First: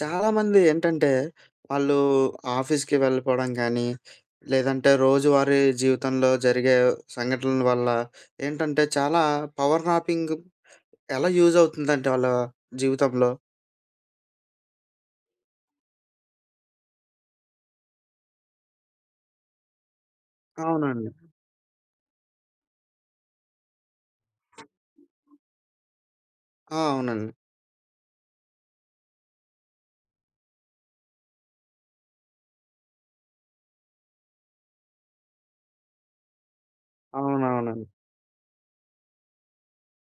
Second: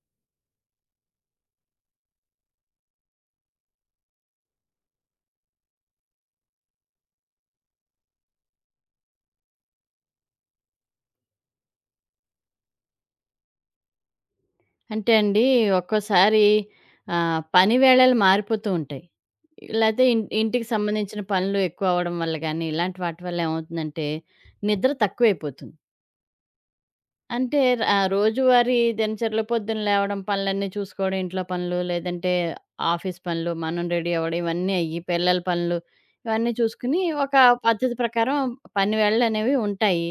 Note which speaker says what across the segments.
Speaker 1: చాలామంది ఏంటంటే, వాళ్ళు ఆఫీస్‌కి వెళ్ళిపోవడం గానీ, లేదంటే రోజువారీ జీవితంలో జరిగే సంఘటనల వల్ల ఏంటంటే, చాలా పవర్ నాపింగ్ ఎలా యూజ్ అవుతుందంటే వాళ్ళ జీవితంలో?
Speaker 2: అంటే అండి, ఒక్కోసారి పని వేళలు మారిపోతూ ఉంటాయి. లేతే ఇంటికి
Speaker 1: అవునండి.
Speaker 2: సంబంధించిన పనులు ఎక్కువ అవ్వడం వల్ల గానీ, ఇలాంటి వాటి వల్ల ఏమవుతుందంటే, నిద్ర తక్కువైపోతుంది.
Speaker 1: ఆ, అవునండి.
Speaker 2: అంటే ఆ రోజువారీ దినచర్యలో పొద్దున లేవడం, పనులన్నీ చూసుకోవడం, ఇంట్లో పనులు, లేదంటే ఆఫీస్ పనులు, మనం రెడీ అవ్వడం, ఇవన్నీ అయ్యి, పిల్లల పనులు, ఇవన్నీ చూసుకుని ఒక
Speaker 1: అవునవునండి.
Speaker 2: పద్ధతి ప్రకారం పని వేళలనేవి ఉంటాయి.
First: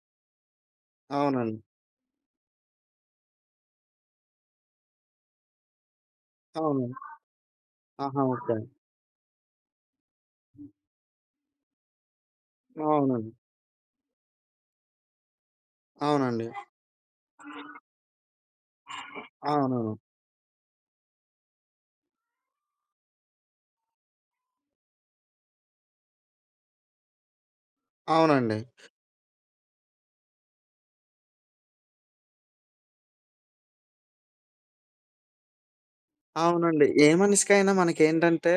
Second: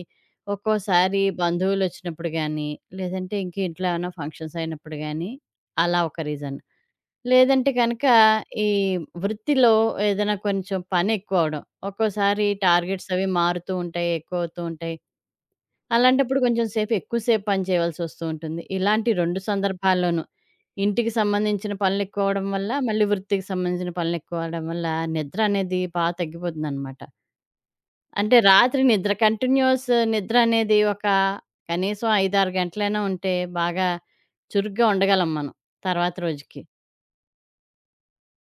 Speaker 2: ఒక్కోసారి
Speaker 1: అవునండి.
Speaker 2: బంధువులొచ్చినప్పుడు గానీ, లేదంటే ఇంక ఇంట్లో ఏమైనా ఫంక్షన్స్ అయినప్పుడు గానీ, అలా ఒక రీజన్.
Speaker 1: అవును.
Speaker 2: లేదంటే గనక
Speaker 1: ఆహా, ఓకే.
Speaker 2: ఈ వృత్తిలో ఏదైనా కొంచెం పని ఎక్కువవడం. ఒక్కోసారి టార్గెట్స్ అవి
Speaker 1: అవునండి.
Speaker 2: మారుతూ ఉంటాయి, ఎక్కువవుతూ ఉంటాయి. అలాంటప్పుడు
Speaker 1: అవునండి.
Speaker 2: కొంచెం సేపు ఎక్కువ సేపు పని చేయవలసొస్తూ ఉంటుంది. ఇలాంటి 2
Speaker 1: అవునవును.
Speaker 2: సందర్భాల్లోనూ ఇంటికి సంబంధించిన పనులెక్కువ అవ్వడం వల్ల, మళ్ళీ వృత్తికి సంబంధించిన పనులెక్కువ అవ్వడం వల్ల నిద్ర అనేది బా తగ్గిపోతుందనమాట. అంటే
Speaker 1: అవునండి.
Speaker 2: రాత్రి నిద్ర కంటిన్యూయస్ నిద్ర అనేది ఒక కనీసం 5, 6 గంటలైనా ఉంటే బాగా చురుగ్గా ఉండగలం మనం తర్వాత రోజుకి.
Speaker 1: అవునండి. ఏ మనిషికైనా మనకేంటంటే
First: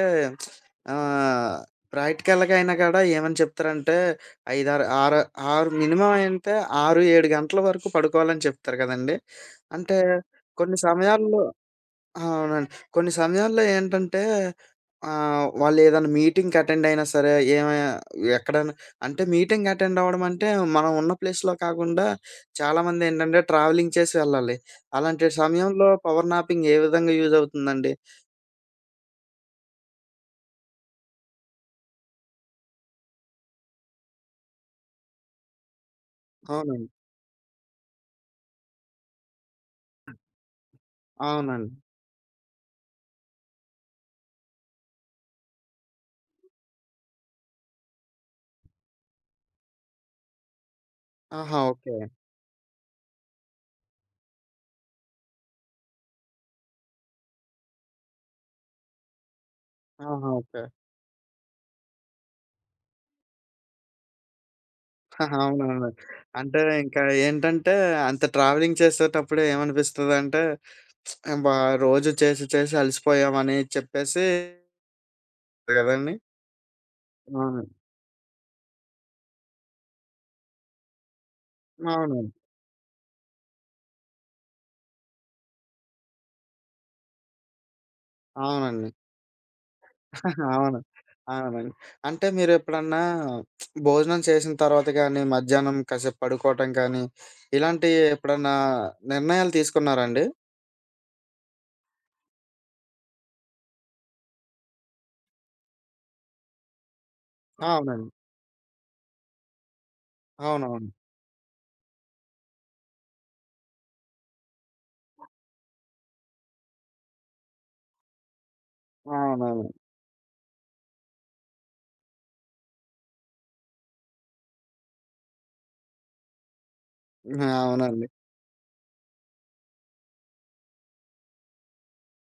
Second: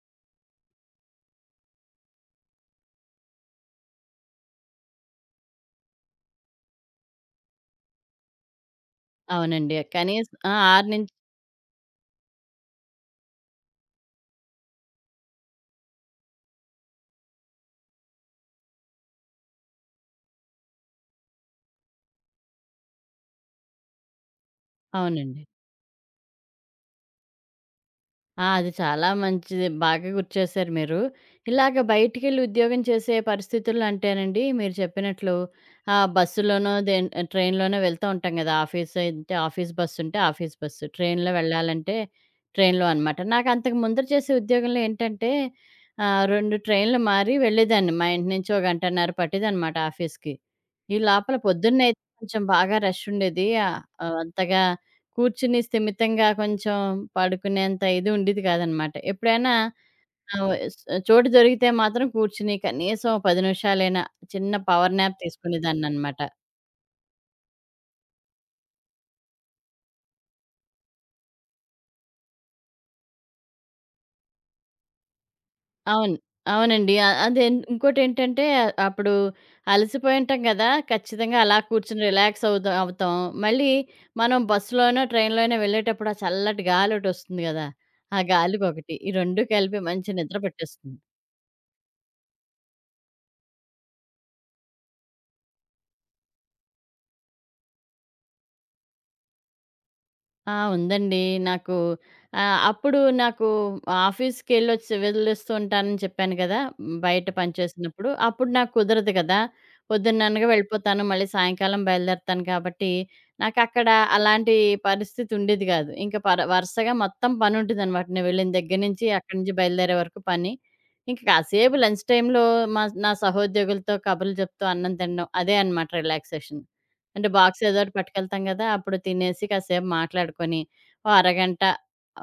Speaker 1: ఆహ్, ప్రాక్టికల్‌గా అయినా కూడా ఏమని చెప్తారంటే 5, 6 ఆరు 6 మినిమమ్ అంటే 6, 7 గంటల వరకు పడుకోవాలని చెప్తారు కదండీ!
Speaker 2: అవునండి.
Speaker 1: అంటే
Speaker 2: కనీసం ఆ!
Speaker 1: కొన్ని
Speaker 2: 6 నుంచి
Speaker 1: సమయాల్లో, అవునండి, కొన్ని సమయాల్లో ఏంటంటే వాళ్ళేదైనా మీటింగ్‌కి అటెండ్ అయినా సరే ఏమి ఎక్కడైనా, అంటే మీటింగ్ అటెండ్ అవ్వడం అంటే మనం ఉన్న ప్లేస్‌లో కాకుండా చాలామందేంటంటే ట్రావెలింగ్ చేసి వెళ్ళాలి. అలాంటి
Speaker 2: అవునండి.
Speaker 1: సమయంలో పవర్ నాపింగ్ ఏ విధంగా యూజ్ అవుతుందండి?
Speaker 2: ఆ! అది చాలా మంచిది. బాగా గుర్తు చేశారు మీరు. ఇలాగ బయటికెళ్ళి ఉద్యోగం చేసే పరిస్థితుల్లో అంటేనండి, మీరు చెప్పినట్లు బస్సులోనో,
Speaker 1: అవునండి.
Speaker 2: ట్రైన్‌లోనో వెళ్తూ ఉంటాం కదా! ఆఫీస్ అయితే ఆఫీస్ బస్సు ఉంటే ఆఫీస్ బస్సు, ట్రైన్‌లో
Speaker 1: అవునండి.
Speaker 2: వెళ్ళాలంటే ట్రైన్‌లో అనమాట. నాకు అంతకు ముందర చేసే ఉద్యోగంలో ఏంటంటే 2 ట్రైన్‌లు మారి వెళ్ళేదాన్ని. మా ఇంటి నుంచి ఓ గంటన్నర పట్టేదనమాట ఆఫీస్‌కి. ఈ లోపల
Speaker 1: ఆహా,
Speaker 2: పొద్దున్నే
Speaker 1: ఓకే.
Speaker 2: అయితే కొంచెం బాగా రష్ ఉండేది. అంతగా కూర్చుని స్థిమితంగా కొంచెం పడుకునేంత ఇది ఉండేది కాదనమాట. ఎప్పుడైనా
Speaker 1: ఆహా,
Speaker 2: ఆహ్,
Speaker 1: ఓకే.
Speaker 2: స్ చోటు దొరికితే మాత్రం కూర్చుని కనీసం ఓ 10 నిమిషాలైనా చిన్న పవర్ న్యాప్
Speaker 1: అవునవును.
Speaker 2: తీసుకునేదాన్ననమాట.
Speaker 1: అంటే ఇంకా ఏంటంటే అంత ట్రావెలింగ్ చేసేటప్పుడు ఏమనిపిస్తదంటే బా రోజు చేసి చేసి అలసిపోయామని చెప్పేసి కదండీ!
Speaker 2: అవును. అవునండి. అదే
Speaker 1: అవును.
Speaker 2: ఇంకోటేంటంటే అప్పుడు అలసిపోయి ఉంటాం గదా! ఖచ్చితంగా అలా కూర్చొని
Speaker 1: అవునండి.
Speaker 2: రిలాక్స్ అవుదా అవుతాం. మళ్ళీ మనం బస్సులోనో, ట్రైన్‌లోనో వెళ్ళేటప్పుడు ఆ చల్లటి గాలోటొస్తుంది గదా! ఆ
Speaker 1: అవునండి.
Speaker 2: గాలికొకటి. ఈ 2 కలిపి మంచి నిద్ర
Speaker 1: అవును.
Speaker 2: పట్టేస్తుంది.
Speaker 1: అవునండి. అంటే మీరెప్పుడన్నా భోజనం చేసిన తర్వాత గాని, మధ్యాహ్నం కాసేపు పడుకోవటం కానీ, ఇలాంటి ఎప్పుడన్నా నిర్ణయాలు తీసుకున్నారా అండి?
Speaker 2: ఆ! ఉందండి. నాకు అప్పుడు నాకు ఆఫీస్‌కెళ్ళొచ్చి వెళ్ళొస్తూ ఉంటానని చెప్పాను కదా! బయట పనిచేసినప్పుడు.
Speaker 1: అవునండి.
Speaker 2: అప్పుడు నాకు కుదరదు కదా! పొద్దున్న అనగా
Speaker 1: అవునవును.
Speaker 2: వెళ్ళిపోతాను. మళ్ళీ సాయంకాలం బయలుదేరతాను కాబట్టి, నాకక్కడ అలాంటి పరిస్థితి ఉండేది కాదు. ఇంక వరుసగా మొత్తం పనుంటదనమాట. నేను వెళ్ళిన దగ్గర నుంచి, అక్కడి నుంచి
Speaker 1: అవునవును.
Speaker 2: బయలుదేరే వరకు పని. ఇంక కాసేపు లంచ్ టైమ్‌లో నా సహోద్యోగులతో కబుర్లు చెప్తూ అన్నం తినడం. అదే అనమాట రిలాక్సేషన్. అంటే బాక్స్ ఏదోటి
Speaker 1: అవునండి.
Speaker 2: పట్టుకెళ్తాం గదా! అప్పుడు తినేసి కాసేపు మాట్లాడుకొని, ఓ అరగంట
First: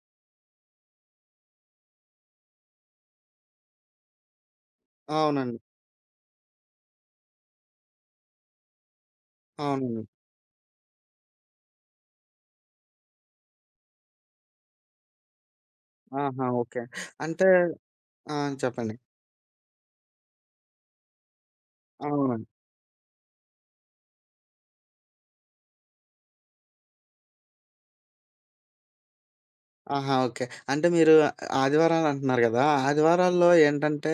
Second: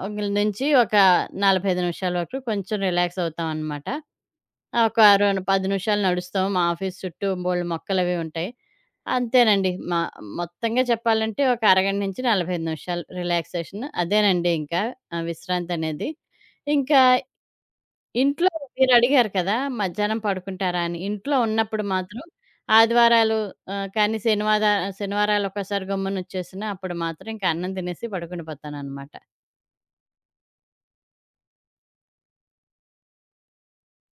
Speaker 2: నుంచి ఒక 45 నిమిషాల వరకు కొంచెం రిలాక్స్ అవుతామనమాట. ఒక రెండు
Speaker 1: అవునండి.
Speaker 2: 10 నిమిషాలు నడుస్తాం. మా ఆఫీస్ చుట్టూ బోలెడు మొక్కలవి ఉంటాయి. అంతేనండి.
Speaker 1: అవునండి.
Speaker 2: మొత్తంగా చెప్పాలంటే ఒక అరగంట నుంచి 45 నిమిషాలు రిలాక్సేషన్ అదేనండి ఇంకా విశ్రాంతనేది.
Speaker 1: ఆహా, ఓకే.
Speaker 2: ఇంకా
Speaker 1: అంటే ఆ,
Speaker 2: ఇంట్లో
Speaker 1: చెప్పండి.
Speaker 2: మీరడిగారు కదా! మధ్యాహ్నం పడుకుంటారా అని. ఇంట్లో ఉన్నప్పుడు మాత్రం
Speaker 1: అవునండి.
Speaker 2: ఆదివారాలు ఆహ్, కానీ శనివాద శనివారాలొకసారి గమ్మునొచ్చేసినా అప్పుడు మాత్రం ఇంక అన్నం తినేసి పడుకుని పోతాననమాట.
Speaker 1: ఆహా, ఓకే. అంటే మీరు ఆదివారాలంటున్నారు గదా! ఆదివారాల్లో ఏంటంటే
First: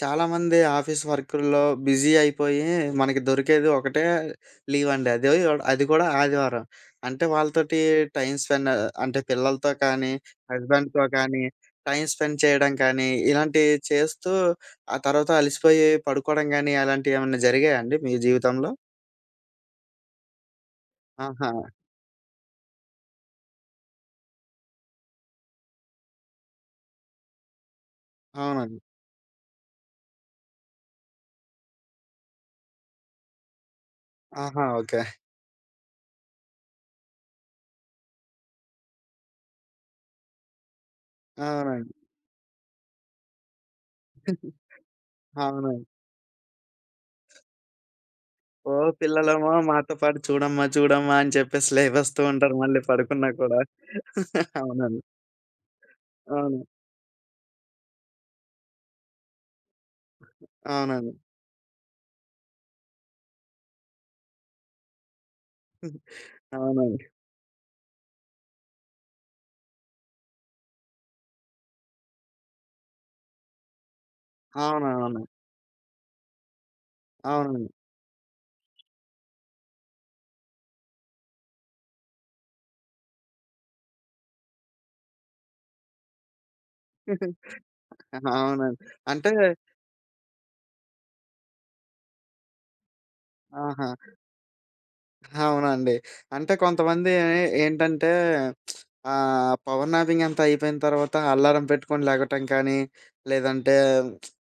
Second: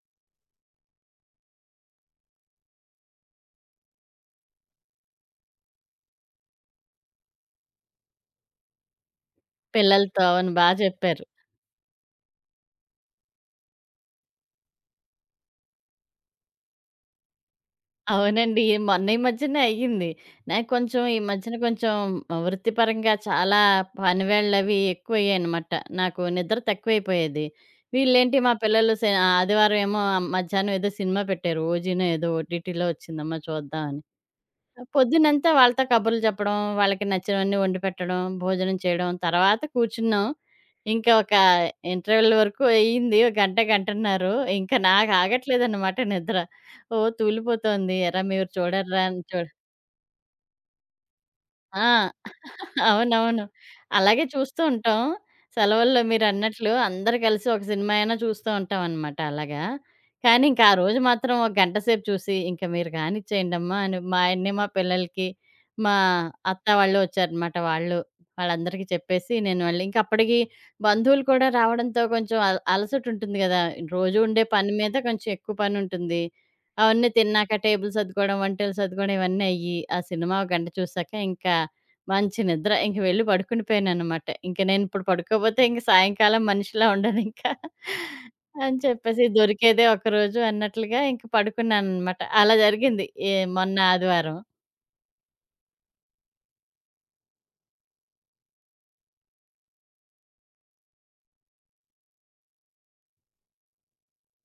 Speaker 1: చాలామంది ఆఫీస్ వర్కుల్లో బిజీ అయిపోయి మనకి దొరికేది ఒకటే లీవండి. అది అది కూడా ఆదివారం. అంటే వాళ్ళతోటి టైమ్ స్పెండ్, అంటే పిల్లలతో కానీ,
Speaker 2: పిల్లలతో అవును. బా
Speaker 1: హస్బెండ్‌తో
Speaker 2: చెప్పారు.
Speaker 1: కానీ టైమ్ స్పెండ్ చేయడం కానీ, ఇలాంటివి చేస్తూ ఆ తర్వాత అలిసిపోయి పడుకోవడం గానీ అలాంటియేమన్నా జరిగాయా అండి మీ
Speaker 2: అవునండి.
Speaker 1: జీవితంలో?
Speaker 2: ఈ మధ్యనే అయ్యింది. నాకు కొంచెం ఈ
Speaker 1: ఆహా,
Speaker 2: మధ్యన కొంచెం వృత్తిపరంగా చాలా పనివేళ్ళవి ఎక్కువయ్యాయనమాట. నాకు నిద్ర తక్కువైపోయేది. వీళ్ళేంటి మా
Speaker 1: అవునండి.
Speaker 2: పిల్లలు శ ఆదివారం ఏమో మధ్యాహ్నం ఏదో సినిమా పెట్టారు. 'ఓజినో' ఏదో ఓటీటీలో వచ్చిందమ్మా చూద్దాం అని.
Speaker 1: ఆహా, ఓకే.
Speaker 2: పొద్దునంతా వాళ్ళతో కబుర్లు చెప్పడం, వాళ్ళకి నచ్చినవన్నీ వండిపెట్టడం, భోజనం చేయడం. తర్వాత కూర్చున్నాం. ఇంకా ఒక
Speaker 1: అవునండి.
Speaker 2: ఇంటర్వెల్ వరకు అయింది. ఒక గంట, గంటన్నర. ఇంకా నాకు
Speaker 1: అవునండి.
Speaker 2: ఆగట్లేదనమాట నిద్ర. ఓ తూలిపోతోంది. "ఎరా మీరు
Speaker 1: "ఓ
Speaker 2: చూడర్రా" అని చూడ
Speaker 1: పిల్లలేమో మాతో పాటు చూడమ్మా, చూడమ్మా" అని చెప్పేసి
Speaker 2: ఆ!
Speaker 1: లేవేస్తూ ఉంటారు మళ్ళీ పడుకున్నా
Speaker 2: అవునవును.
Speaker 1: కూడా.
Speaker 2: అలాగే చూస్తూ
Speaker 1: అవునండి.
Speaker 2: ఉంటాం. సెలవుల్లో
Speaker 1: అవును.
Speaker 2: మీరన్నట్లు అందరూ కలిసి ఒక సినిమా అయినా చూస్తూ ఉంటామనమాట అలాగా. కానీ ఇంకా ఆ రోజు
Speaker 1: అవునండి.
Speaker 2: మాత్రం ఒక గంట సేపు చూసి, "ఇంక మీరు కానిచ్చేయండమ్మా" అని మా ఆయన్ని, మా పిల్లలకి, మా అత్త వాళ్ళు
Speaker 1: అవునండి.
Speaker 2: వచ్చారనమాట. వాళ్ళందరికీ చెప్పేసి నేను మళ్ళీ ఇంకప్పటికి బంధువులు కూడా రావడంతో కొంచెం అలసటుంటుంది గదా! రోజు ఉండే పని మీద
Speaker 1: అవునవును.
Speaker 2: కొంచెం ఎక్కువ పనుంటుంది. అవన్నీ తిన్నాక
Speaker 1: అవునండి.
Speaker 2: టేబుల్ సర్దుకోవడం, వంటలు సర్దుకోవడం ఇవన్నీ అయ్యి, ఆ సినిమా ఒక గంట చూసాక ఇంకా మంచి నిద్ర. ఇంక వెళ్లి పడుకుండిపోయాననమాట. ఇంక నేనిప్పుడు పడుకోపోతే ఇంక సాయంకాలం మనిషిలా ఉండనింకా
Speaker 1: అవునండి.
Speaker 2: అని చెప్పేసి
Speaker 1: అంటే
Speaker 2: దొరికేదే ఒకరోజు అన్నట్లుగా ఇంక పడుకున్నాననమాట. అలా జరిగింది. ఏ మొన్న
Speaker 1: ఆహా,
Speaker 2: ఆదివారం.
Speaker 1: అవునండి. అంటే కొంతమంది ఏంటంటే పవర్ నాపింగ్ అంతా అయిపోయిన తర్వాత అలారం పెట్టుకొని లెగటం కానీ, లేదంటే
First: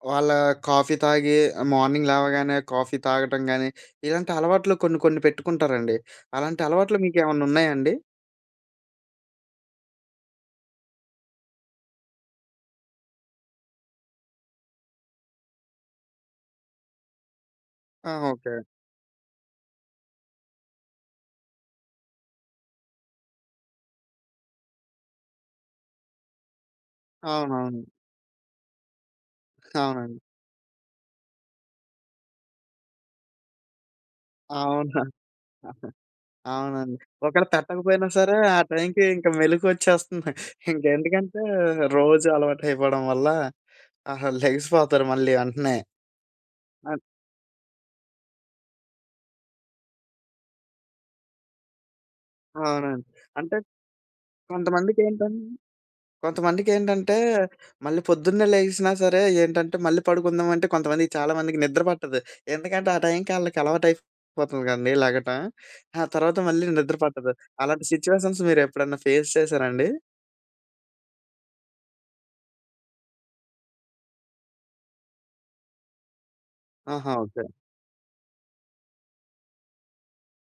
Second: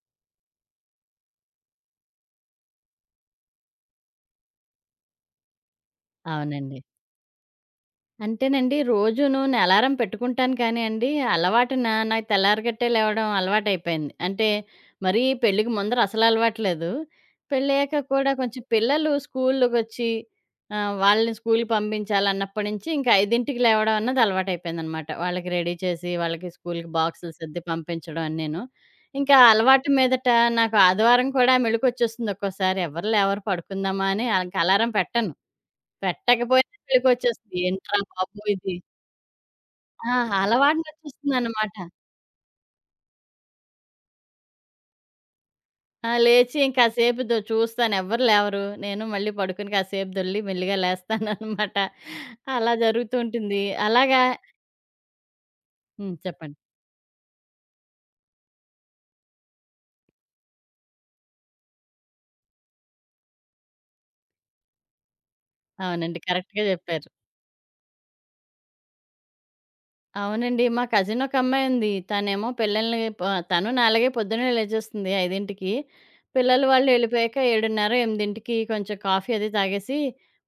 Speaker 1: వాళ్ళ కాఫీ తాగి మార్నింగ్ లేవగానే కాఫీ తాగటం గానీ, ఇలాంటి అలవాట్లు కొన్ని కొన్ని పెట్టుకుంటారండి. అలాంటి
Speaker 2: అవునండి.
Speaker 1: అలవాట్లు మీకేమన్నా ఉన్నాయండి?
Speaker 2: అంటేనండి, రోజును నేను అలారం పెట్టుకుంటాను కానీ అండి, అలవాటున నాకు తెల్లారగట్టే లేవడం అలవాటయిపోయింది. అంటే, మరీ పెళ్ళికి ముందర అసలు అలవాటు లేదు. పెళ్ళయ్యాక
Speaker 1: ఆ,
Speaker 2: కూడా
Speaker 1: ఓకే.
Speaker 2: కొంచెం పిల్లలు స్కూల్‌కొచ్చి వాళ్ళని స్కూల్‌కి పంపించాలన్నప్పటి నుంచి ఇంకా 5కి లేవడం అన్నది అలవాటయిపోయిందనమాట. వాళ్ళకి రెడీ చేసి, వాళ్ళకి స్కూల్‌కి బాక్సులు సర్ది
Speaker 1: అవునవును.
Speaker 2: పంపించడం అన్నీను. ఇంకా అలవాటు
Speaker 1: అవునండి.
Speaker 2: మీదట నాకు ఆదివారం కూడా మెలుకువొచ్చేస్తుంది ఒక్కోసారి. ఎవరు లేవరు పడుకుందామా అని ఇంక అలారం
Speaker 1: అవునా!
Speaker 2: పెట్టను. పెట్టకపోయినా
Speaker 1: అవునండి. ఒకవేళ
Speaker 2: పెళ్ళికొచ్చేస్తుంది. ఏంట్రా
Speaker 1: పెట్టకపోయినా సరే
Speaker 2: బాబు
Speaker 1: ఆ
Speaker 2: ఇది!
Speaker 1: టైంకి ఇంక
Speaker 2: ఆ!
Speaker 1: మెలుకువొచ్చేస్తుంది. ఇంక ఎందుకంటే
Speaker 2: అలవాటునొచ్చేస్తుందన్నమాట.
Speaker 1: రోజు అలవాటయిపోవడం వల్ల ఆహా, లెగిసిపోతారు మళ్ళీ వెంటనే.
Speaker 2: ఆ! లేచి ఇంక
Speaker 1: అన్
Speaker 2: కాసేపు దో చూస్తాను ఎవ్వరు లేవరు. నేను మళ్ళీ పడుకొని కాసేపు దొర్లి మెల్లిగా లేస్తాననమాట. అలా
Speaker 1: అవునండి.
Speaker 2: జరుగుతూ
Speaker 1: అంటే
Speaker 2: ఉంటుంది. అలాగా
Speaker 1: కొంతమందికేంటం
Speaker 2: చెప్పండి.
Speaker 1: కొంతమందికేంటంటే మళ్ళీ పొద్దున్నే లెగిసినా సరే ఏంటంటే మళ్ళీ పడుకుందామంటే కొంతమందికి చాలా మందికి నిద్ర పట్టదు. ఎందుకంటే ఆ టైంకి ఆళ్ళకి అలవాటయిపోతుంది కదండీ లెగటం. ఆ
Speaker 2: అవునండి.
Speaker 1: తర్వాత
Speaker 2: కరెక్ట్‌గా
Speaker 1: మళ్ళీ నిద్ర
Speaker 2: చెప్పారు.
Speaker 1: పట్టదు. అలాంటి సిట్యుయేషన్స్ మీరెప్పుడన్నా ఫేస్ చేసారండి?
Speaker 2: అవునండి. మా కజిన్ ఒక అమ్మాయుంది. తనేమో పిల్లల్ని ప తను నాలాగే పొద్దున్నే లేచేస్తుంది 5కి. పిల్లలు వాళ్ళు
Speaker 1: ఆహా,
Speaker 2: ఎళ్ళిపోయాక
Speaker 1: ఓకే.
Speaker 2: 7:30, 8కి కొంచెం కాఫీ అది తాగేసి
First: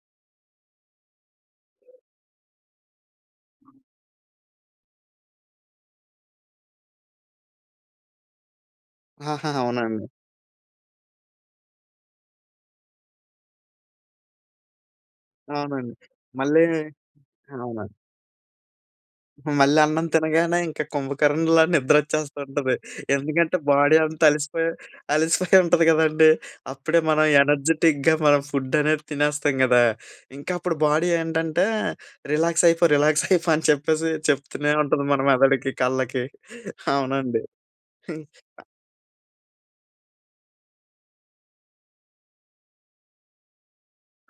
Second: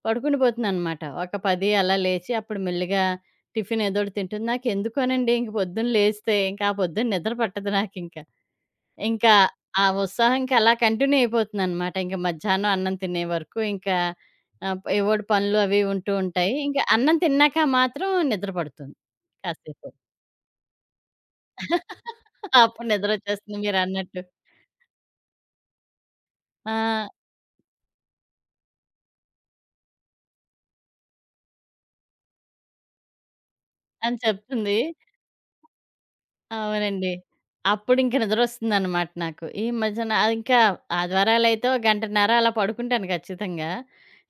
Speaker 2: పడుకుని పోతుందనమాట. ఒక 10 అలా లేచి అప్పుడు మెల్లిగా టిఫిన్ ఏదోటి తింటుంది. నాకెందుకోనండి ఇంక పొద్దున్న లేస్తే ఇంకా ఆ పొద్దున్న నిద్ర పట్టదు నాకింక. ఇంకా ఇంకా
Speaker 1: ఆహా,
Speaker 2: ఆ
Speaker 1: అవునండి.
Speaker 2: ఉత్సాహం ఇంక అలా కంటిన్యూ అయిపోతుందనమాట. ఇంక మధ్యాహ్నం అన్నం తినే వరకు ఇంకా ఏవోటి పనులు అవి
Speaker 1: అవునండి.
Speaker 2: ఉంటూ ఉంటాయి.
Speaker 1: మళ్ళీ
Speaker 2: ఇంక అన్నం తిన్నాక
Speaker 1: అవును.
Speaker 2: మాత్రం నిద్ర పడుతుంది
Speaker 1: మళ్ళీ
Speaker 2: కాసేపు.
Speaker 1: అన్నం తినగానే ఇంక కుంభకర్ణంలా నిద్రొచ్చేస్తుంటది.
Speaker 2: అప్పుడు
Speaker 1: ఎందుకంటే
Speaker 2: నిద్రొచ్చేస్తుంది
Speaker 1: బాడీ అంతా
Speaker 2: మీరన్నట్టు.
Speaker 1: అలిసిపోయి అలిసిపోయి ఉంటది గదండీ. అప్పుడే
Speaker 2: ఆ!
Speaker 1: మనం ఎనర్జిటిక్‌గా మనం ఫుడ్ అనేది తినేస్తాం గదా! ఇంకా అప్పుడు బాడీ ఏంటంటే రిలాక్స్ అయిపో, రిలాక్స్ అయిపో అని చెప్పేసి
Speaker 2: అని
Speaker 1: చెప్తూనే
Speaker 2: చెప్తుంది.
Speaker 1: ఉంటది మన మెదడుకి, కళ్ళకి.
Speaker 2: అవునండి.
Speaker 1: అవునండి.
Speaker 2: అప్పుడింక నిద్రొస్తుందనమాట నాకు. ఈ మధ్యన ఇంకా ఆదివారాలైతే ఓ గంటన్నర అలా పడుకుంటాను ఖచ్చితంగా.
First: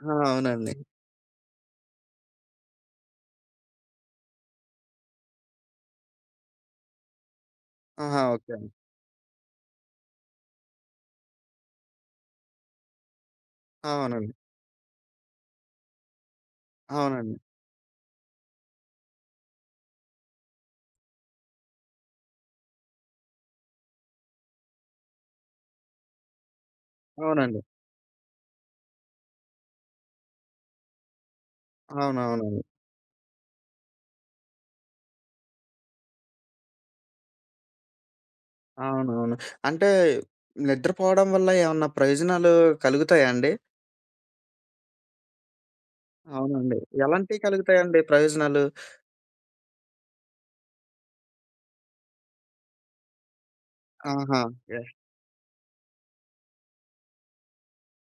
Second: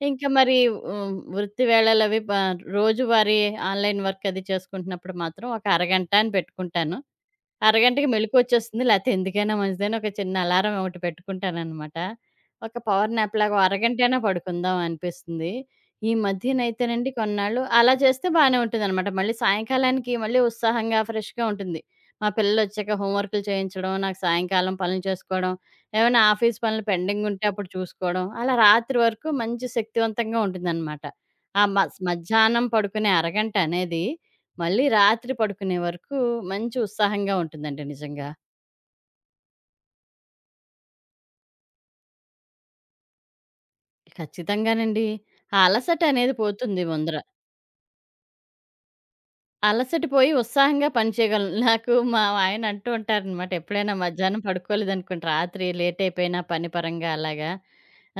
Speaker 1: ఆ,
Speaker 2: ఇంకా మరి
Speaker 1: అవునండి.
Speaker 2: హ్మ్, వృత్తి వేళలవి ప రోజువారీ ఆన్‌లైన్ వర్క్ అది చేసుకుంటున్నప్పుడు మాత్రం ఒక అరగంట అని పెట్టుకుంటాను. అరగంటకి
Speaker 1: ఆహా, ఓకే అండి.
Speaker 2: మెలుకువొచ్చేస్తుంది. లేతే ఎందుకైనా మంచిదని ఒక చిన్న అలారం ఒకటి పెట్టుకుంటాననమాట. ఒక పవర్ నాప్‌లాగా ఓ అరగంటైనా
Speaker 1: అవునండి.
Speaker 2: పడుకుందాం అనిపిస్తుంది. ఈ మధ్యనైతేనండి
Speaker 1: అవునండి.
Speaker 2: కొన్నాళ్ళు అలా చేస్తే బానే ఉంటుందనమాట. మళ్ళీ సాయంకాలానికి మళ్ళీ ఉత్సాహంగా, ఫ్రెష్‌గా ఉంటుంది. మా పిల్లలొచ్చాక హోమ్ వర్కులు చేయించడం, నాకు సాయంకాలం పనులు చేసుకోవడం, ఏమైనా ఆఫీస్ పనులు పెండింగుంటే
Speaker 1: అవునండి.
Speaker 2: అప్పుడు చూసుకోవడం, అలా రాత్రి వరకు మంచి శక్తివంతంగా ఉంటుందనమాట. ఆ మస్
Speaker 1: అవునవునండి.
Speaker 2: మధ్యాహ్నం పడుకునే అరగంటనేది మళ్ళీ రాత్రి పడుకునే వరకు మంచి ఉత్సాహంగా ఉంటుందండి నిజంగా.
Speaker 1: అవునవును. అంటే నిద్రపోవడం వల్ల ఏమన్నా ప్రయోజనాలు కలుగుతాయా అండి?
Speaker 2: ఖచ్చితంగానండి. ఆ అలసట అనేది
Speaker 1: అవునండి.
Speaker 2: పోతుంది ముందర.
Speaker 1: ఎలాంటియి కలుగుతాయండి ప్రయోజనాలు?
Speaker 2: అలసటిపోయి ఉత్సాహంగా పని చేయగలను. నాకు మా ఆయన అంటూ ఉంటారనమాట. ఎప్పుడైనా
Speaker 1: ఆహా,
Speaker 2: మధ్యాహ్నం
Speaker 1: యాహ్!
Speaker 2: పడుకోలేదనుకోండి, రాత్రి లేట్ అయిపోయినా పని పరంగా అలాగా,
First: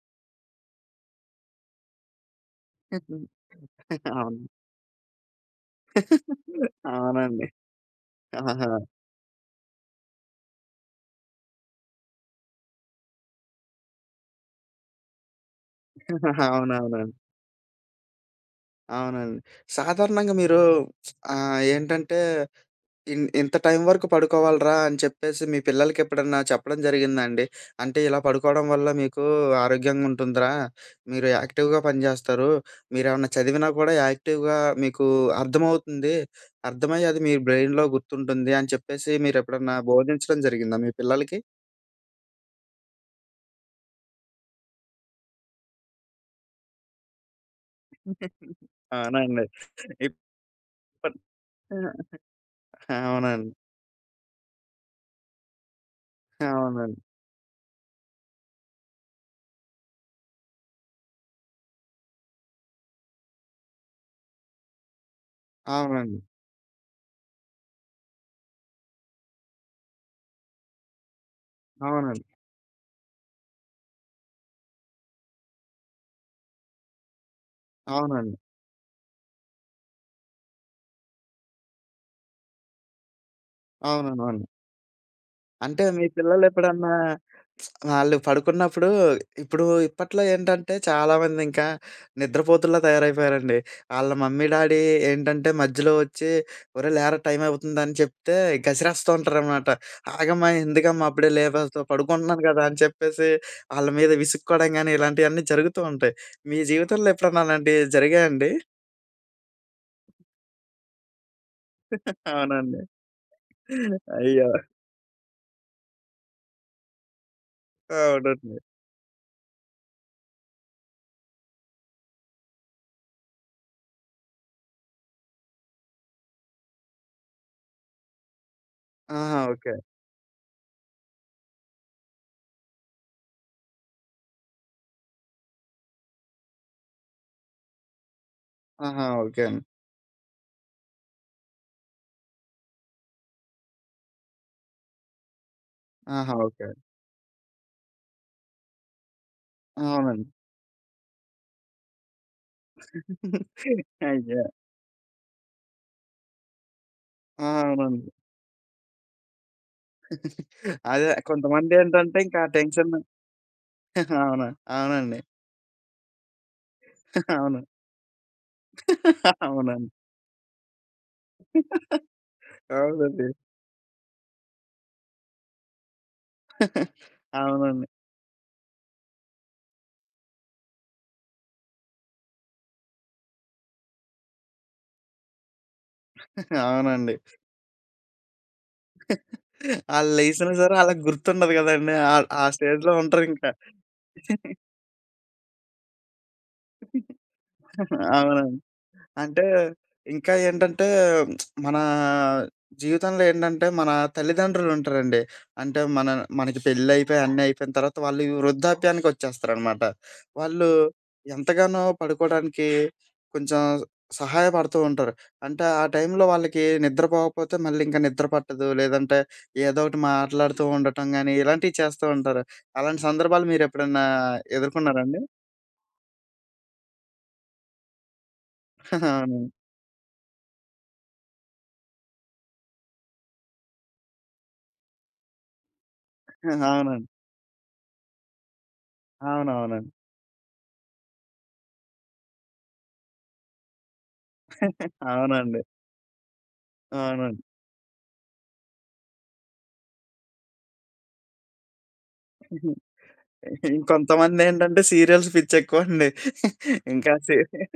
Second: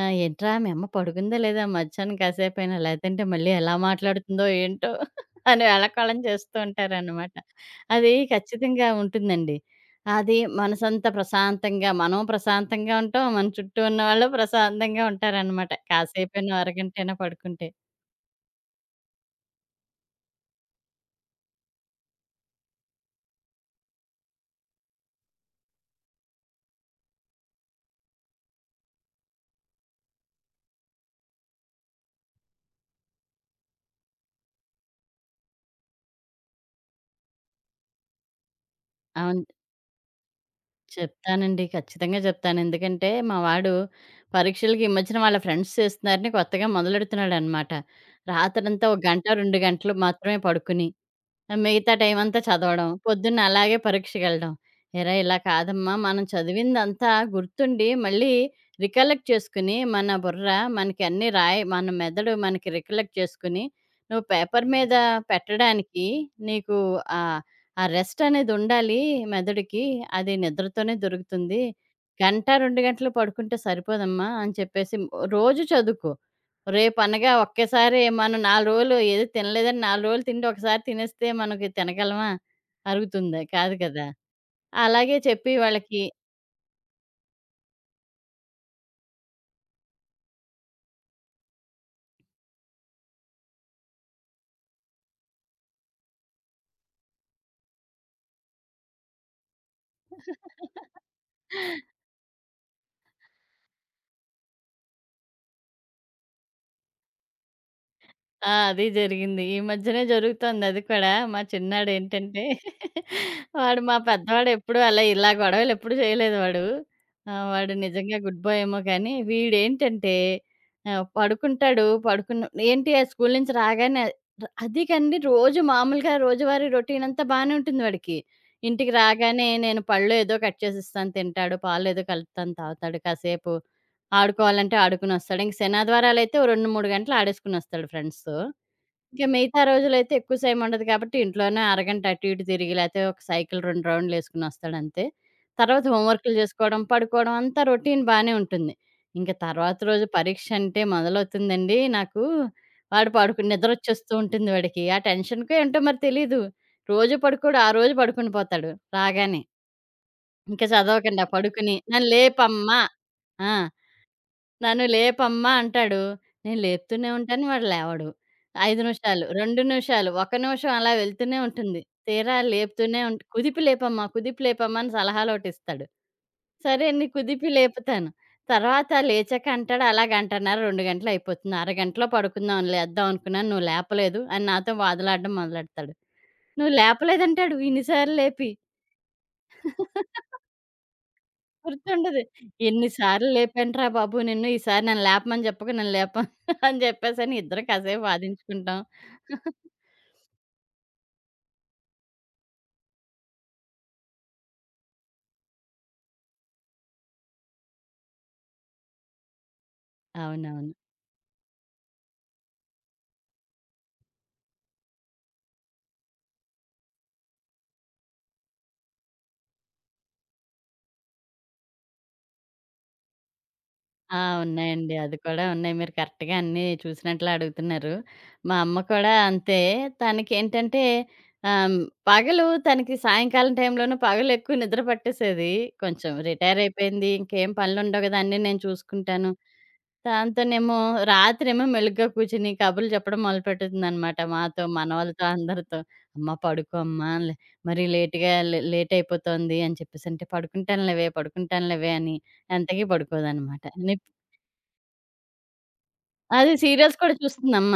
Speaker 2: "ఏంట్రా మీ అమ్మ పడుకుందా లేదా మధ్యాహ్నం కాసేపైనా? లేదంటే మళ్ళీ ఎలా
Speaker 1: అవును.
Speaker 2: మాట్లాడుతుందో ఏంటో" అని వేళాకోళం చేస్తూ ఉంటారనమాట.
Speaker 1: అవునండి.
Speaker 2: అది
Speaker 1: ఆహా!
Speaker 2: ఖచ్చితంగా ఉంటుందండి. అది మనసంతా ప్రశాంతంగా, మనం ప్రశాంతంగా ఉంటాం. మన చుట్టూ ఉన్నవాళ్ళు ప్రశాంతంగా ఉంటారనమాట. కాసేపైనా,
Speaker 1: అవునవునండి.
Speaker 2: అరగంటైనా పడుకుంటే.
Speaker 1: అవునండి. సాధారణంగా మీరు ఏంటంటే ఇంత టైం వరకు పడుకోవాలిరా అని చెప్పేసి మీ పిల్లలకెప్పుడన్నా చెప్పడం జరిగిందా అండి? అంటే ఇలా పడుకోవడం వల్ల మీకు ఆరోగ్యంగుంటుందిరా, మీరు యాక్టివ్‌గా పనిజేస్తారు, మీరేమన్నా చదివినా కూడా యాక్టివ్‌గా మీకు అర్థమవుతుంది. అర్థమయ్యి అది మీ బ్రెయిన్‌లో గుర్తుంటుంది అని చెప్పేసి
Speaker 2: అవును.
Speaker 1: మీరెప్పుడన్నా బోధించడం జరిగిందా మీ పిల్లలకి?
Speaker 2: చెప్తానండి. ఖచ్చితంగా జెప్తాను. ఎందుకంటే, మా వాడు పరీక్షలకి ఈ మధ్యన వాళ్ళ ఫ్రెండ్స్ చేస్తున్నారని కొత్తగా మొదలెడుతున్నాడనమాట. రాత్రంతా ఒక గంట,
Speaker 1: అవునండి.
Speaker 2: 2 గంటలు మాత్రమే పడుకుని,
Speaker 1: ఇప్పట్
Speaker 2: ఆ! మిగతా
Speaker 1: ఆ,
Speaker 2: టైమంతా చదవడం. పొద్దున్న
Speaker 1: అవునండి.
Speaker 2: అలాగే పరీక్షకెళ్ళడం. "ఎరా! ఇలా కాదమ్మా మనం
Speaker 1: అవునండి.
Speaker 2: చదివిందంతా గుర్తుండి, మళ్ళీ రికలెక్ట్ చేసుకుని, మన బుర్ర మనకి అన్నీ రాయి మన మెదడు మనకి రికలెక్ట్ చేసుకుని, నువ్వు పేపర్ మీద పెట్టడానికి
Speaker 1: అవునండి.
Speaker 2: నీకు ఆహ్, ఆ రెస్ట్ అనేది ఉండాలి మెదడుకి. అది నిద్రతోనే దొరుకుతుంది.
Speaker 1: అవునండి.
Speaker 2: గంట, 2 గంటలు పడుకుంటే సరిపోదమ్మా" అని చెప్పేసి రోజు చదువుకో. రేపనగా ఒక్కేసారి
Speaker 1: అవునండి.
Speaker 2: మనం 4 రోజులు ఏది తినలేదని 4 రోజులు తిండి ఒకసారి తినేస్తే మనకి తినగలమా? అరుగుతుందా? కాదు కదా!
Speaker 1: అవునవును.
Speaker 2: అలాగే చెప్పి
Speaker 1: అంటే
Speaker 2: వాళ్ళకి
Speaker 1: మీ పిల్లలెప్పుడన్నా వాళ్ళు పడుకున్నప్పుడు ఇప్పుడు ఇప్పట్లో ఏంటంటే చాలామంది ఇంకా నిద్రపోతుల్లా తయారైపోయారండి. ఆళ్ళ మమ్మీ, డాడీ ఏంటంటే మధ్యలో వచ్చి "ఒరేయ్ లేరా టైం అవుతుందని" చెప్తే గసిరేస్తూ ఉంటారనమాట. "ఆగమ్మా! ఎందుకమ్మా అప్పుడే లేపేస్తావు పడుకుంటున్నాను కదా!" అని చెప్పేసి ఆళ్ళ మీద విసుక్కోవడం గానీ ఇలాంటియన్నీ జరుగుతూ ఉంటాయి. మీ జీవితంలో ఎప్పుడన్నా అలాంటివి జరిగాయండి?
Speaker 2: ఆ! అది జరిగింది. ఈ మధ్యనే జరుగుతోంది అది కూడా. మా చిన్నాడేంటంటే
Speaker 1: అవునండి.
Speaker 2: వాడు మా
Speaker 1: అయ్యో!
Speaker 2: పెద్దవాడెప్పుడూ అలా ఇలా గొడవలెప్పుడు చేయలేదు వాడు. వాడు నిజంగా గుడ్
Speaker 1: అవునండి.
Speaker 2: బాయ్ ఏమో కానీ వీడేంటంటే పడుకుంటాడు. పడుకున్న ఏంటి ఆ స్కూలు నుంచి రాగానే ర అది కండి రోజు మామూలుగా రోజువారీ రొటీన్ అంతా బానే ఉంటుంది వాడికి. ఇంటికి
Speaker 1: ఆహా,
Speaker 2: రాగానే
Speaker 1: ఓకే.
Speaker 2: నేను పళ్ళు ఏదో కట్ చేసిస్తాను తింటాడు. పాలేదో కలుపుతాను తాగుతాడు. కాసేపు ఆడుకోవాలంటే ఆడుకునొస్తాడు. ఇంక శనివారాలైతే ఓ 2, 3 గంటలు ఆడేసుకొనొస్తాడు ఫ్రెండ్స్‌తో.
Speaker 1: ఆహా,
Speaker 2: ఇంక
Speaker 1: ఓకే
Speaker 2: మిగతా
Speaker 1: అండి.
Speaker 2: రోజులైతే ఎక్కువ సేం ఉండదు కాబట్టి ఇంట్లోనే అరగంట అటు ఇటు తిరిగి, లేతే ఒక సైకిల్ 2 రౌండ్‌లేసుకొనొస్తాడంతే. తర్వాత
Speaker 1: ఆహా,
Speaker 2: హోంవర్క్‌లు
Speaker 1: ఓకే.
Speaker 2: జేసుకోవడం, పడుకోవడం అంతా రొటీన్ బానే ఉంటుంది. ఇంక తర్వాత రోజు
Speaker 1: అవునండి.
Speaker 2: పరీక్షంటే మొదలవుతుందండి నాకు. వాడు పడుకు నిద్రొచ్చేస్తూ
Speaker 1: అయ్యో!
Speaker 2: ఉంటుంది వాడికి. ఆ టెన్షన్‌కో ఏంటో మరి తెలీదు. రోజు
Speaker 1: ఆ,
Speaker 2: పడుకోడు, ఆ రోజు
Speaker 1: అవునండి.
Speaker 2: పడుకుండిపోతాడు రాగానే. ఇంక
Speaker 1: అదే
Speaker 2: చదవకుండా పడుకుని, "నన్ను
Speaker 1: కొంతమందేంటంటే ఇంకా ఆ
Speaker 2: లేపమ్మా"
Speaker 1: టెన్షన్,
Speaker 2: ఆ!
Speaker 1: అవును,
Speaker 2: నన్ను
Speaker 1: అవునండి.
Speaker 2: లేపమ్మా అంటాడు. నేను లేపుతూనే ఉంటాను.
Speaker 1: అవును.
Speaker 2: వాడు లేవడు. 5 నిమిషాలు, 2
Speaker 1: అవునండి.
Speaker 2: నిమిషాలు, 1 నిమిషం అలా వెళ్తూనే ఉంటుంది. తీరా లేపుతూనే ఉంట్
Speaker 1: అవునండి.
Speaker 2: "కుదిపి లేపమ్మా, కుదిపి లేపమ్మా" అని సలహాలోటిస్తాడు. సరే అని కుదిపి
Speaker 1: అవునండి.
Speaker 2: లేపుతాను. తర్వాత లేచాక అంటాడు, "అలా గంటన్నర, 2 గంటలు అయిపోతుంది. అరగంటలో పడుకుందాం లేద్దాం అనుకున్నాను. నువ్వు లేపలేదు" అని నాతో వాదులాడడం మొదలెడతాడు. "నువ్వు
Speaker 1: అవునండి.
Speaker 2: లేపలేదంటాడు" ఇన్ని సార్లు లేపి.
Speaker 1: ఆళ్ళు లేసినా సరే ఆళ్ళకి గుర్తుండదు గదండీ! ఆ
Speaker 2: గుర్తుండదు.
Speaker 1: ఆ
Speaker 2: "ఎన్ని
Speaker 1: స్టేజ్‌లో
Speaker 2: సార్లు
Speaker 1: ఉంటారింకా.
Speaker 2: లేపానురా బాబు నిన్ను. ఈసారి నన్ను లేపమని చెప్పకు. నన్ను లేప" అని చెప్పేసని ఇద్దరం కాసేపు
Speaker 1: అవునండి.
Speaker 2: వాదించుకుంటాం.
Speaker 1: అంటే ఇంకా ఏంటంటే మన జీవితంలో ఏంటంటే మన తల్లిదండ్రులుంటారండి. అంటే మనకి పెళ్లయిపోయి అన్నీ అయిపోయిన తర్వాత వాళ్ళు ఈ వృద్ధాప్యానికొచ్చేస్తారనమాట. వాళ్ళు
Speaker 2: అవునవును.
Speaker 1: ఎంతగానో పడుకోడానికి కొంచెం సహాయపడుతూ ఉంటారు. అంటే ఆ టైంలో వాళ్ళకి నిద్ర పోకపోతే మళ్ళీ ఇంక నిద్ర పట్టదు. లేదంటే ఏదో ఒకటి మాట్లాడుతూ ఉండటం గానీ ఇలాంటివి చేస్తూ ఉంటారు. అలాంటి సందర్భాలు మీరెప్పుడన్నా
Speaker 2: ఆ! ఉన్నాయండి.
Speaker 1: ఎదుర్కొన్నారా
Speaker 2: అది
Speaker 1: అండి?
Speaker 2: కూడా ఉన్నాయి. మీరు కరెక్ట్‌గా అన్నీ చూసినట్లే అడుగుతున్నారు. మా అమ్మ కూడా
Speaker 1: అవునండి.
Speaker 2: అంతే. తనకేంటంటే ఆహ్, పగలు తనకి సాయంకాలం టైంలోనూ పగలెక్కువ నిద్ర పట్టేసేది. కొంచెం రిటైర్
Speaker 1: అవునండి.
Speaker 2: అయిపోయింది. ఇంకేం పనులుండవు కదా! అన్నీ నేను చూసుకుంటాను.
Speaker 1: అవునవునండి.
Speaker 2: దాంతోనేమో రాత్రేమో మెలుగ్గా కూర్చొని కబుర్లు చెప్పడం మొదలుపెడుతుందనమాట మాతో, మనవాళ్ళతో
Speaker 1: అవునండి.
Speaker 2: అందరితో. "అమ్మ పడుకో అమ్మ, లే
Speaker 1: అవునండి.
Speaker 2: మరీ లేట్ అయిపోతోంది" అని చెప్పేసంటే, "పడుకుంటానులేవే, పడుకుంటానులేవే" అని ఎంతకీ పడుకోదనమాట. నిప్
Speaker 1: ఇంకొంతమందేంటంటే సీరియల్స్ పిచ్చెక్కువండి.
Speaker 2: అది సీరియల్స్
Speaker 1: ఇంకా
Speaker 2: కూడా
Speaker 1: సీ
Speaker 2: చూస్తుందమ్మ.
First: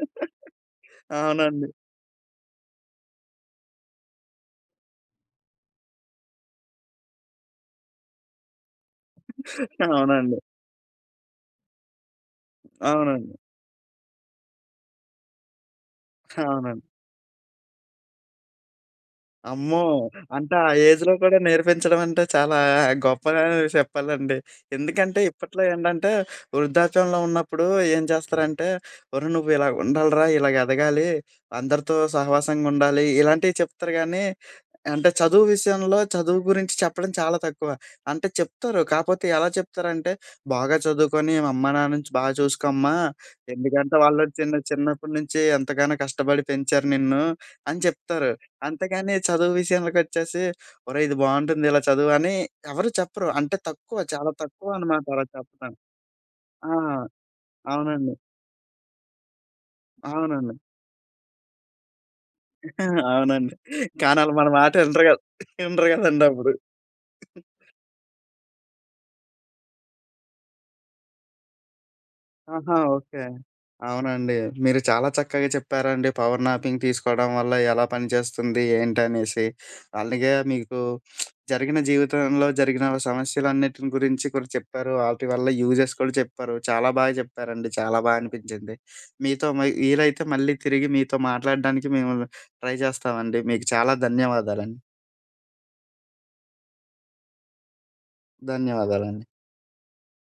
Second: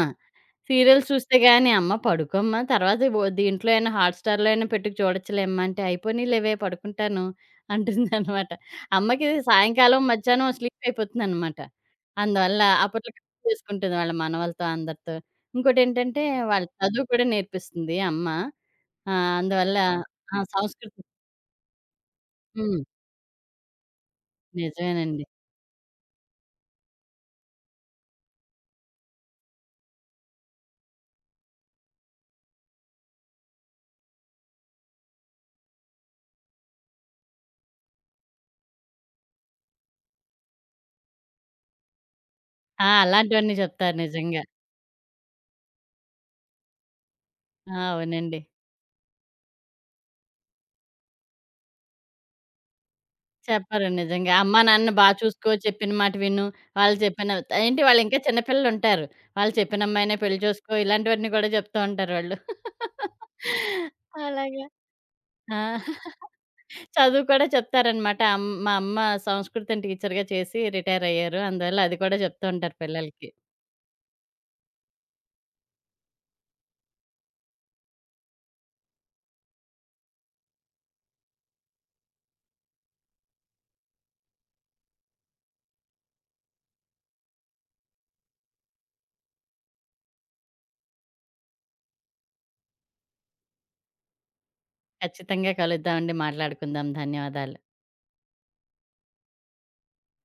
Speaker 2: సీరియల్స్ చూస్తే
Speaker 1: అవునండి.
Speaker 2: గాని, "అమ్మ పడుకోమ్మా తర్వాత వ దీంట్లో అయినా హాట్‌స్టార్‌లో అయినా పెట్టి చూడొచ్చులేమ్మా" అంటే, "అయిపోనీలేవే పడుకుంటాను" అంటుందనమాట. అమ్మకి సాయంకాలం,
Speaker 1: అవునండి.
Speaker 2: మధ్యాహ్నం స్లీప్ అయిపోతుందనమాట. అందువల్ల అప్పట్లో
Speaker 1: అవునండి.
Speaker 2: కబుర్లు చేసుకుంటుంది వాళ్ళ మనవలతో అందరితో. ఇంకోటేంటంటే వాళ్ళ
Speaker 1: అవునండి.
Speaker 2: చదువు కూడా నేర్పిస్తుంది అమ్మ. అందువల్ల
Speaker 1: అమ్మో!
Speaker 2: ఆ!
Speaker 1: అంటే ఆ
Speaker 2: సంస్కృతి
Speaker 1: ఏజ్‌లో కూడా నేర్పించడం అంటే చాలా
Speaker 2: హ్మ్.
Speaker 1: గొప్పగా చెప్పాలండి. ఎందుకంటే
Speaker 2: నిజమేనండి.
Speaker 1: ఇప్పట్లో ఏంటంటే వృద్ధాప్యంలో ఉన్నప్పుడు ఏం చేస్తారంటే, ఒరేయ్! నువ్వు ఇలా ఉండాలిరా, ఇలాగ ఎదగాలి, అందరితో సహవాసంగా ఉండాలి, ఇలాంటివి చెప్తారు గానీ, అంటే చదువు విషయంలో చదువు గురించి చెప్పడం చాలా తక్కువ. అంటే చెప్తారు. కాపోతే ఎలా చెప్తారంటే, "బాగా చదువుకొని అమ్మా, నాన్న నుంచి బాగా
Speaker 2: ఆ!
Speaker 1: చూసుకోమ్మా.
Speaker 2: అలాంటివన్నీ
Speaker 1: ఎందుకంటే
Speaker 2: చెప్తారు
Speaker 1: వాళ్ళు
Speaker 2: నిజంగా.
Speaker 1: చిన్న చిన్నప్పటి నుంచి ఎంతగానో కష్టపడి పెంచారు నిన్ను"
Speaker 2: ఆ!
Speaker 1: అని చెప్తారు.
Speaker 2: అవునండి.
Speaker 1: అంతేగాని చదువు విషయంలోకొచ్చేసి, "ఒరేయ్! ఇది బావుంటుంది ఇలా చదువు" అని ఎవరు చెప్పరు. అంటే
Speaker 2: చెప్పరు.
Speaker 1: తక్కువ, చాలా
Speaker 2: నిజంగా. అమ్మా,
Speaker 1: తక్కువ
Speaker 2: నాన్న
Speaker 1: అనమాట
Speaker 2: బా
Speaker 1: అలా
Speaker 2: చూసుకో,
Speaker 1: చెప్పడం.
Speaker 2: చెప్పిన మాట విను,
Speaker 1: ఆ,
Speaker 2: వాళ్ళు చెప్పిన ఏంటి
Speaker 1: అవునండి.
Speaker 2: వాళ్ళింకా చిన్న పిల్లలుంటారు. వాళ్ళు చెప్పిన అమ్మాయినే పెళ్లి
Speaker 1: అవునండి.
Speaker 2: చేసుకో, ఇలాంటివన్నీ గూడా చెప్తూ ఉంటారు వాళ్ళు.
Speaker 1: అవునండి. కానీ ఆళ్ళు మన
Speaker 2: అలాగా.
Speaker 1: మాట ఇనరు గదా!
Speaker 2: ఆ!
Speaker 1: ఇనరు గదండప్పుడు.
Speaker 2: చదువు కూడా చెప్తారనమాట. మా అమ్మ సంస్కృతం టీచర్‌గా చేసి రిటైరయ్యారు. అందువల్ల అది కూడా చెప్తూ
Speaker 1: ఆహా,
Speaker 2: ఉంటారు
Speaker 1: ఓకే.
Speaker 2: పిల్లలకి.
Speaker 1: అవునండి. మీరు చాలా చక్కగా చెప్పారండి. పవర్ నాపింగ్ తీసుకోవడం వల్ల ఎలా పనిచేస్తుంది, ఏంటనేసి. అలాగే మీకు జరిగిన జీవితంలో జరిగిన సమస్యలన్నిటిని గురించి కూడా చెప్పారు. ఆటి వల్ల యూజెస్ కూడా చెప్పారు. చాలా బాగా చెప్పారండి. చాలా బా అనిపించింది. మీతో మ వీలైతే మళ్ళీ తిరిగి మీతో మాట్లాడడానికి మేము ట్రై చేస్తామండి. మీకు చాలా ధన్యవాదాలండి.
Speaker 2: ఖచ్చితంగా కలుద్దామండి, మాట్లాడుకుందాం. ధన్యవాదాలు.
Speaker 1: ధన్యవాదాలండి.